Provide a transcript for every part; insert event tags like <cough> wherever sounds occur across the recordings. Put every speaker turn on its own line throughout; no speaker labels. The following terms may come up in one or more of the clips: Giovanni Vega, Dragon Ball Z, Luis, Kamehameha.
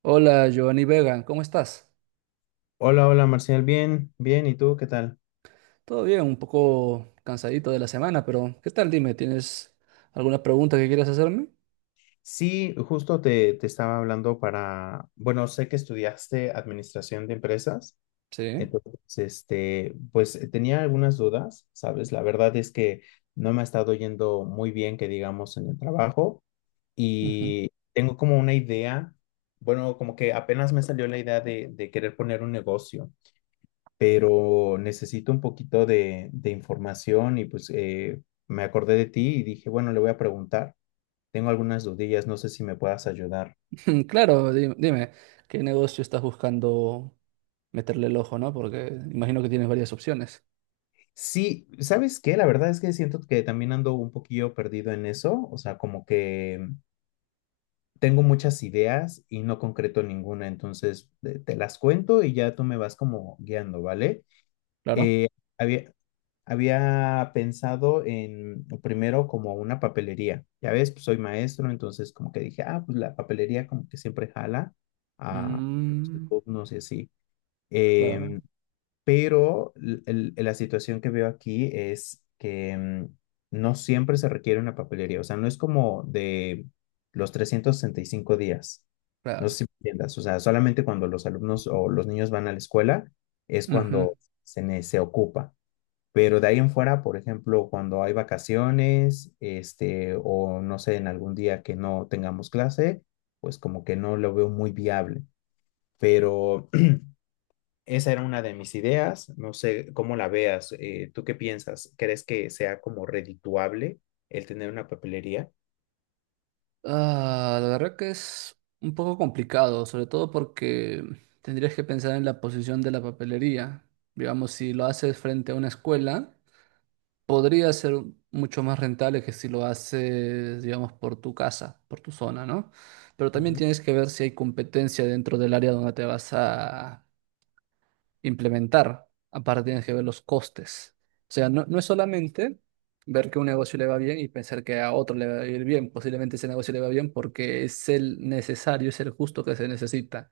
Hola, Giovanni Vega, ¿cómo estás?
Hola, hola Marcial, bien, bien, ¿y tú qué tal?
Todo bien, un poco cansadito de la semana, pero ¿qué tal? Dime, ¿tienes alguna pregunta que quieras hacerme?
Sí, justo te estaba hablando para, bueno, sé que estudiaste administración de empresas,
Sí.
entonces, tenía algunas dudas, ¿sabes? La verdad es que no me ha estado yendo muy bien, que digamos, en el trabajo
Ujú.
y tengo como una idea, bueno, como que apenas me salió la idea de querer poner un negocio. Pero necesito un poquito de información y pues me acordé de ti y dije, bueno, le voy a preguntar. Tengo algunas dudillas, no sé si me puedas ayudar.
<laughs> Claro, dime, ¿qué negocio estás buscando meterle el ojo, no? Porque imagino que tienes varias opciones.
Sí, ¿sabes qué? La verdad es que siento que también ando un poquillo perdido en eso, o sea, como que tengo muchas ideas y no concreto ninguna, entonces las cuento y ya tú me vas como guiando, ¿vale?
Claro.
Eh, había- Había pensado en primero como una papelería. Ya ves, pues soy maestro, entonces como que dije, ah, pues la papelería como que siempre jala a los
Mm,
alumnos y así.
claro,
Em, pero la situación que veo aquí es que no siempre se requiere una papelería. O sea, no es como de los 365 días. No sé
claro.
si me entiendas. O sea, solamente cuando los alumnos o los niños van a la escuela es
Ujú.
cuando se ocupa. Pero de ahí en fuera, por ejemplo, cuando hay vacaciones, este, o no sé, en algún día que no tengamos clase, pues como que no lo veo muy viable. Pero <clears throat> esa era una de mis ideas. No sé cómo la veas. ¿Tú qué piensas? ¿Crees que sea como redituable el tener una papelería?
Ah, la verdad que es un poco complicado, sobre todo porque tendrías que pensar en la posición de la papelería. Digamos, si lo haces frente a una escuela, podría ser mucho más rentable que si lo haces, digamos, por tu casa, por tu zona, ¿no? Pero también
Ujú.
tienes que ver si hay competencia dentro del área donde te vas a implementar. Aparte tienes que ver los costes. O sea, no, no es solamente ver que un negocio le va bien y pensar que a otro le va a ir bien. Posiblemente ese negocio le va bien porque es el necesario, es el justo que se necesita.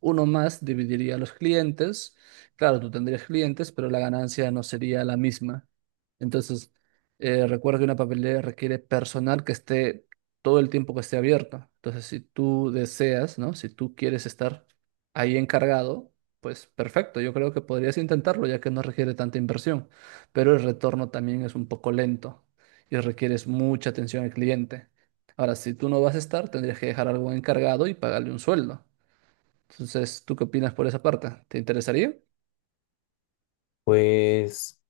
Uno más dividiría los clientes. Claro, tú tendrías clientes, pero la ganancia no sería la misma. Entonces, recuerda que una papelera requiere personal que esté todo el tiempo que esté abierta. Entonces, si tú deseas, ¿no? Si tú quieres estar ahí encargado, pues perfecto, yo creo que podrías intentarlo ya que no requiere tanta inversión, pero el retorno también es un poco lento y requieres mucha atención al cliente. Ahora, si tú no vas a estar, tendrías que dejar algo encargado y pagarle un sueldo. Entonces, ¿tú qué opinas por esa parte? ¿Te interesaría?
Pues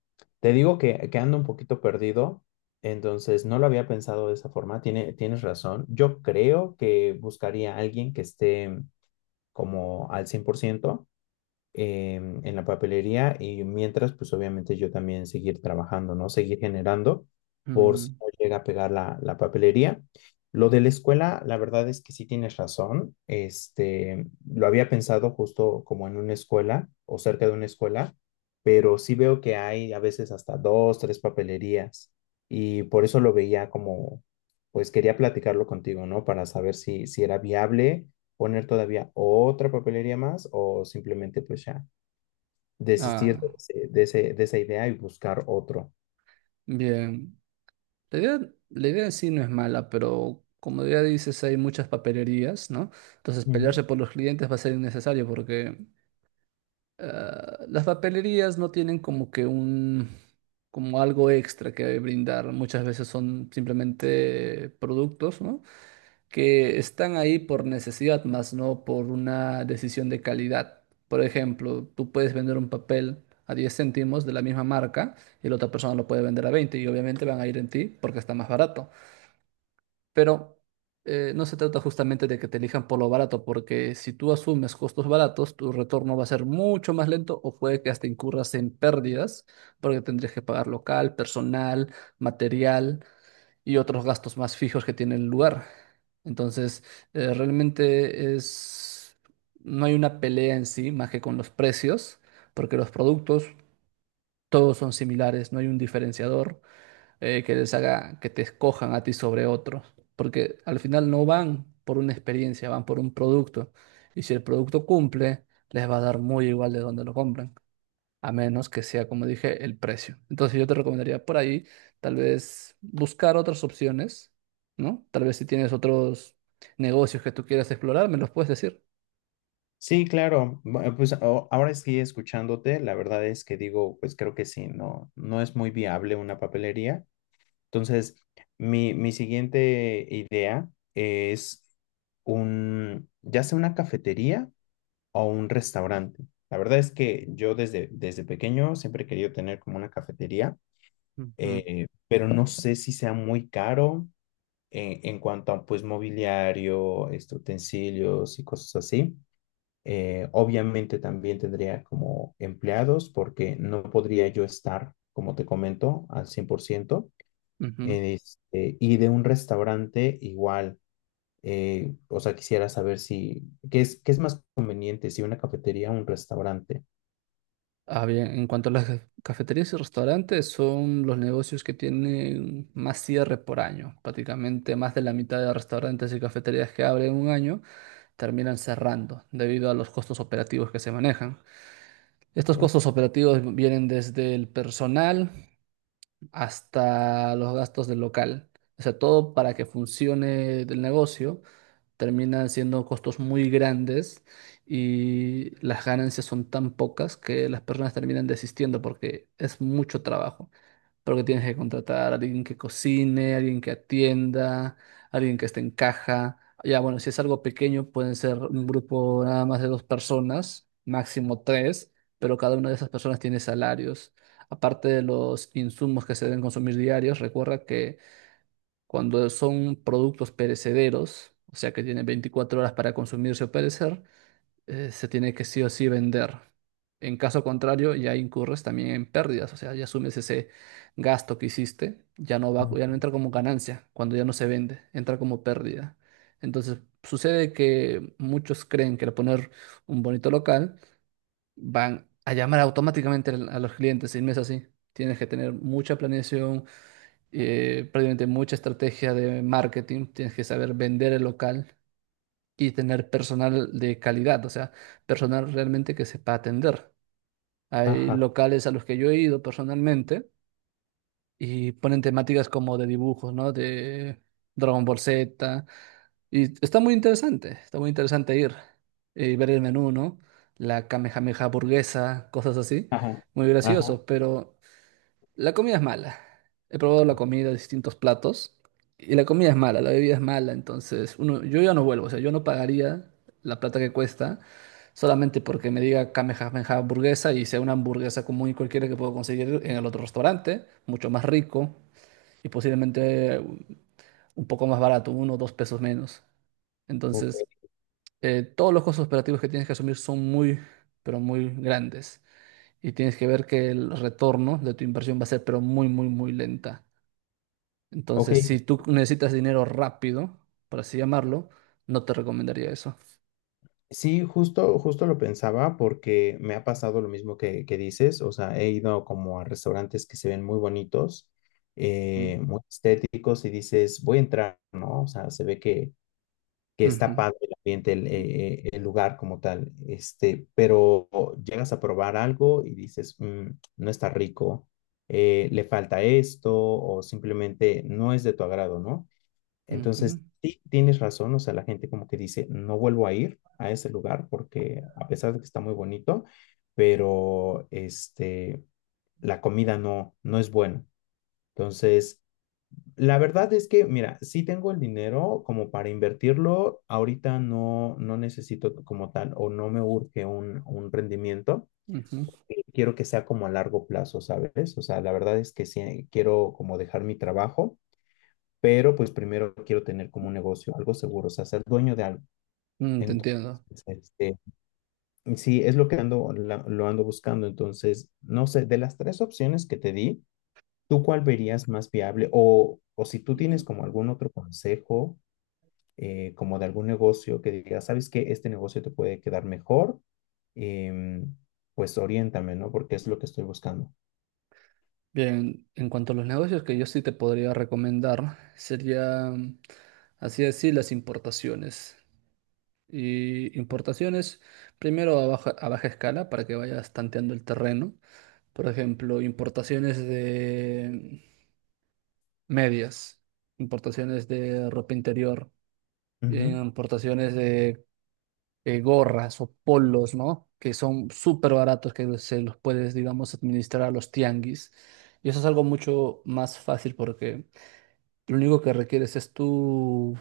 te digo que ando un poquito perdido, entonces no lo había pensado de esa forma, tienes razón. Yo creo que buscaría a alguien que esté como al 100%. En la papelería y mientras, pues obviamente yo también seguir trabajando, ¿no? Seguir generando por si
Mm,
no llega a pegar la papelería. Lo de la escuela, la verdad es que sí tienes razón. Este, lo había pensado justo como en una escuela o cerca de una escuela, pero sí veo que hay a veces hasta dos, tres papelerías y por eso lo veía como, pues quería platicarlo contigo, ¿no? Para saber si era viable poner todavía otra papelería más o simplemente pues ya desistir
ah,
de esa idea y buscar otro.
bien. La idea, la idea en sí no es mala, pero como ya dices, hay muchas papelerías, ¿no? Entonces,
Ujú.
pelearse por los clientes va a ser innecesario porque ah, las papelerías no tienen como que un, como algo extra que brindar. Muchas veces son simplemente productos, ¿no? Que están ahí por necesidad, más no por una decisión de calidad. Por ejemplo, tú puedes vender un papel a 10 céntimos de la misma marca y la otra persona lo puede vender a 20 y obviamente van a ir en ti porque está más barato. Pero no se trata justamente de que te elijan por lo barato, porque si tú asumes costos baratos, tu retorno va a ser mucho más lento o puede que hasta incurras en pérdidas, porque tendrías que pagar local, personal, material y otros gastos más fijos que tiene el lugar. Entonces, realmente es, no hay una pelea en sí más que con los precios, porque los productos todos son similares, no hay un diferenciador que les haga que te escojan a ti sobre otros, porque al final no van por una experiencia, van por un producto. Y si el producto cumple, les va a dar muy igual de donde lo compran, a menos que sea, como dije, el precio. Entonces yo te recomendaría por ahí tal vez buscar otras opciones, ¿no? Tal vez si tienes otros negocios que tú quieras explorar, me los puedes decir.
Sí, claro. Bueno, ahora estoy escuchándote, la verdad es que digo, pues creo que sí, no, no es muy viable una papelería. Entonces, mi siguiente idea es un, ya sea una cafetería o un restaurante. La verdad es que yo desde pequeño siempre he querido tener como una cafetería.
Mm. Ujú,
Pero no sé si sea muy caro en cuanto a pues mobiliario, este, utensilios y cosas así. Obviamente también tendría como empleados porque no podría yo estar, como te comento, al 100%.
ujú.
Este, y de un restaurante igual, o sea, quisiera saber si, qué es más conveniente, si una cafetería o un restaurante?
Ah, bien, en cuanto a las cafeterías y restaurantes, son los negocios que tienen más cierre por año. Prácticamente más de la mitad de restaurantes y cafeterías que abren un año terminan cerrando debido a los costos operativos que se manejan. Estos
¿Sí?
costos operativos vienen desde el personal hasta los gastos del local. O sea, todo para que funcione el negocio termina siendo costos muy grandes y las ganancias son tan pocas que las personas terminan desistiendo porque es mucho trabajo. Porque tienes que contratar a alguien que cocine, alguien que atienda, alguien que esté en caja. Ya, bueno, si es algo pequeño, pueden ser un grupo nada más de dos personas, máximo tres, pero cada una de esas personas tiene salarios. Aparte de los insumos que se deben consumir diarios, recuerda que cuando son productos perecederos, o sea que tienen 24 horas para consumirse o perecer, se tiene que sí o sí vender. En caso contrario, ya incurres también en pérdidas, o sea, ya asumes ese gasto que hiciste, ya no va, ya no entra como ganancia cuando ya no se vende, entra como pérdida. Entonces, sucede que muchos creen que al poner un bonito local van a llamar automáticamente a los clientes y no es así. Tienes que tener mucha planeación, prácticamente mucha estrategia de marketing, tienes que saber vender el local y tener personal de calidad, o sea, personal realmente que sepa atender. Hay
Ajá,
locales a los que yo he ido personalmente y ponen temáticas como de dibujos, ¿no? De Dragon Ball Z. Y está muy interesante ir y ver el menú, ¿no? La Kamehameha burguesa, cosas así.
ajá,
Muy
ajá.
gracioso, pero la comida es mala. He probado la comida de distintos platos y la comida es mala, la bebida es mala, entonces uno, yo ya no vuelvo, o sea, yo no pagaría la plata que cuesta solamente porque me diga Kamehameha hamburguesa y sea una hamburguesa común y cualquiera que puedo conseguir en el otro restaurante, mucho más rico y posiblemente un poco más barato, 1 o 2 pesos menos.
Ok,
Entonces, todos los costos operativos que tienes que asumir son muy, pero muy grandes y tienes que ver que el retorno de tu inversión va a ser pero muy, muy, muy lenta.
ok,
Entonces, si tú necesitas dinero rápido, por así llamarlo, no te recomendaría eso.
sí, justo, justo lo pensaba porque me ha pasado lo mismo que dices, o sea, he ido como a restaurantes que se ven muy bonitos,
Ujú,
muy estéticos y dices, voy a entrar, ¿no? O sea, se ve que está
ujú,
padre el ambiente, el lugar como tal, este, pero llegas a probar algo y dices, "Mm, no está rico, le falta esto o simplemente no es de tu agrado, ¿no?
ujú,
Entonces, sí, tienes razón, o sea, la gente como que dice, no vuelvo a ir a ese lugar porque a pesar de que está muy bonito, pero este, la comida no, no es buena. Entonces, la verdad es que, mira, sí tengo el dinero como para invertirlo, ahorita no, no necesito como tal o no me urge un rendimiento,
ujú.
quiero que sea como a largo plazo, ¿sabes? O sea, la verdad es que sí, quiero como dejar mi trabajo pero pues primero quiero tener como un negocio, algo seguro, o sea, ser dueño de algo.
Mm, te
Entonces,
entiendo.
este, sí, es lo que ando, lo ando buscando. Entonces, no sé, de las tres opciones que te di, ¿tú cuál verías más viable? O si tú tienes como algún otro consejo, como de algún negocio que digas, ¿sabes qué? Este negocio te puede quedar mejor, em, pues oriéntame, ¿no? Porque es lo que estoy buscando.
Bien, en cuanto a los negocios que yo sí te podría recomendar, serían, así decir, las importaciones. Y importaciones, primero a baja escala para que vayas tanteando el terreno. Por ejemplo, importaciones de medias, importaciones de ropa interior,
Ujú,
importaciones de gorras o polos, ¿no? Que son súper baratos, que se los puedes, digamos, administrar a los tianguis. Y eso es algo mucho más fácil porque lo único que requieres es tu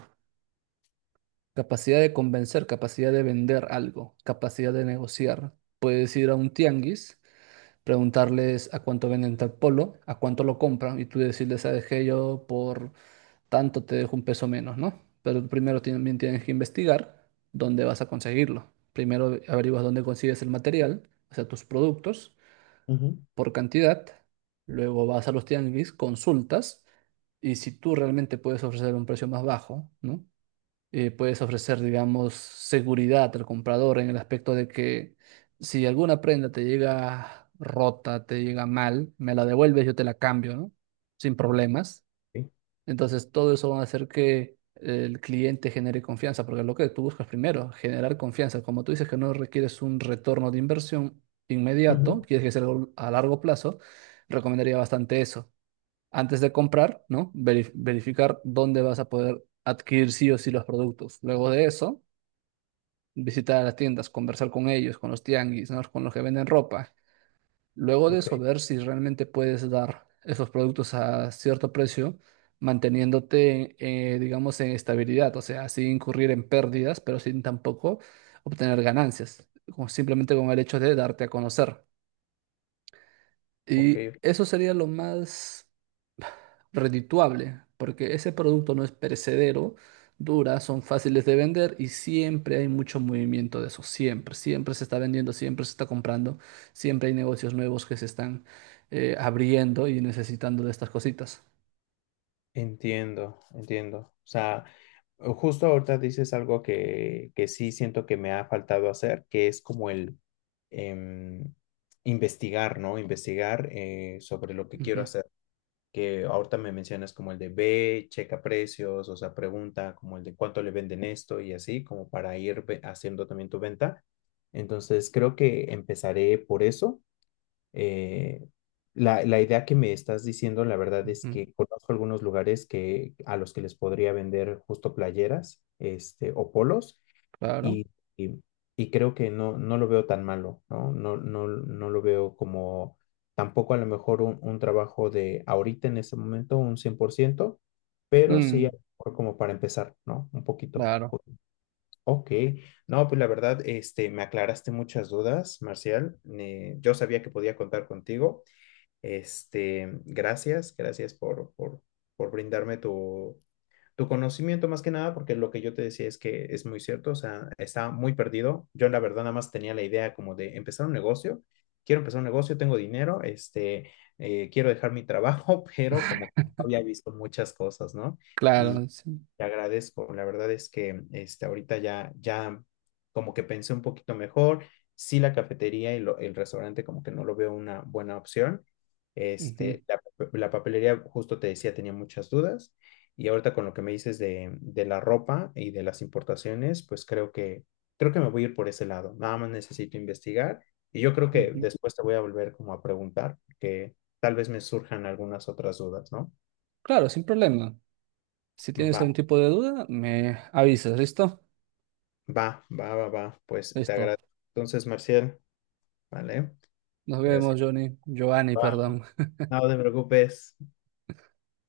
capacidad de convencer, capacidad de vender algo, capacidad de negociar. Puedes ir a un tianguis, preguntarles a cuánto venden tal polo, a cuánto lo compran y tú decirles, ¿sabes qué? Yo por tanto te dejo un peso menos, ¿no? Pero primero también tienes que investigar dónde vas a conseguirlo. Primero averiguas dónde consigues el material, o sea, tus productos
ujú,
por cantidad. Luego vas a los tianguis, consultas y si tú realmente puedes ofrecer un precio más bajo, ¿no? Puedes ofrecer, digamos, seguridad al comprador en el aspecto de que si alguna prenda te llega rota, te llega mal, me la devuelves, yo te la cambio, ¿no? Sin problemas.
sí,
Entonces, todo eso va a hacer que el cliente genere confianza, porque lo que tú buscas primero, generar confianza. Como tú dices que no requieres un retorno de inversión inmediato,
ujú,
quieres que sea algo a largo plazo, recomendaría bastante eso. Antes de comprar, ¿no? Verificar dónde vas a poder adquirir sí o sí los productos. Luego de eso, visitar las tiendas, conversar con ellos, con los tianguis, ¿no? Con los que venden ropa. Luego de
ok,
eso, ver si realmente puedes dar esos productos a cierto precio, manteniéndote, digamos, en estabilidad, o sea, sin incurrir en pérdidas, pero sin tampoco obtener ganancias, como simplemente con el hecho de darte a conocer.
ok,
Y eso sería lo más redituable, porque ese producto no es perecedero, dura, son fáciles de vender y siempre hay mucho movimiento de eso, siempre, siempre se está vendiendo, siempre se está comprando, siempre hay negocios nuevos que se están abriendo y necesitando de estas cositas.
entiendo, entiendo. O sea, justo ahorita dices algo que sí siento que me ha faltado hacer, que es como el em, investigar, ¿no? Investigar sobre lo que
Ujú,
quiero hacer. Que ahorita me mencionas como el de ve, checa precios, o sea, pregunta como el de cuánto le venden esto y así, como para ir haciendo también tu venta. Entonces, creo que empezaré por eso. Eh, la idea que me estás diciendo, la verdad es
ujú,
que conozco algunos lugares a los que les podría vender justo playeras, este, o polos,
claro.
y, y, y creo que no, no lo veo tan malo, ¿no? No, no, no lo veo como tampoco a lo mejor un trabajo de ahorita en este momento un 100% pero sí a
Mm,
lo mejor como para empezar, ¿no? Un poquito.
claro,
Ok, no, pues la verdad, este, me aclaraste muchas dudas, Marcial. Yo sabía que podía contar contigo. Este, gracias por brindarme tu, tu conocimiento más que nada, porque lo que yo te decía es que es muy cierto, o sea, estaba muy perdido. Yo la verdad nada más tenía la idea como de empezar un negocio, quiero empezar un negocio, tengo dinero, quiero dejar mi trabajo, <laughs> pero como que no había visto muchas cosas, ¿no? Y
claro. Sí,
te agradezco. La verdad es que este, ahorita ya como que pensé un poquito mejor. Sí, la cafetería y el restaurante como que no lo veo una buena opción.
ujú,
Este, la papelería, justo te decía, tenía muchas dudas. Y ahorita con lo que me dices de la ropa y de las importaciones, pues creo que me voy a ir por ese lado. Nada más necesito investigar. Y yo creo que
ujú.
después te voy a volver como a preguntar, que tal vez me surjan algunas otras dudas, ¿no?
Claro, sin problema. Si tienes
Va.
algún tipo de duda, me avisas, ¿listo?
Va, va, va, va. Pues te
Listo.
agradezco. Entonces, Marcial, ¿vale?
Nos
Gracias.
vemos, Johnny. Giovanni,
Bye.
perdón.
No te preocupes.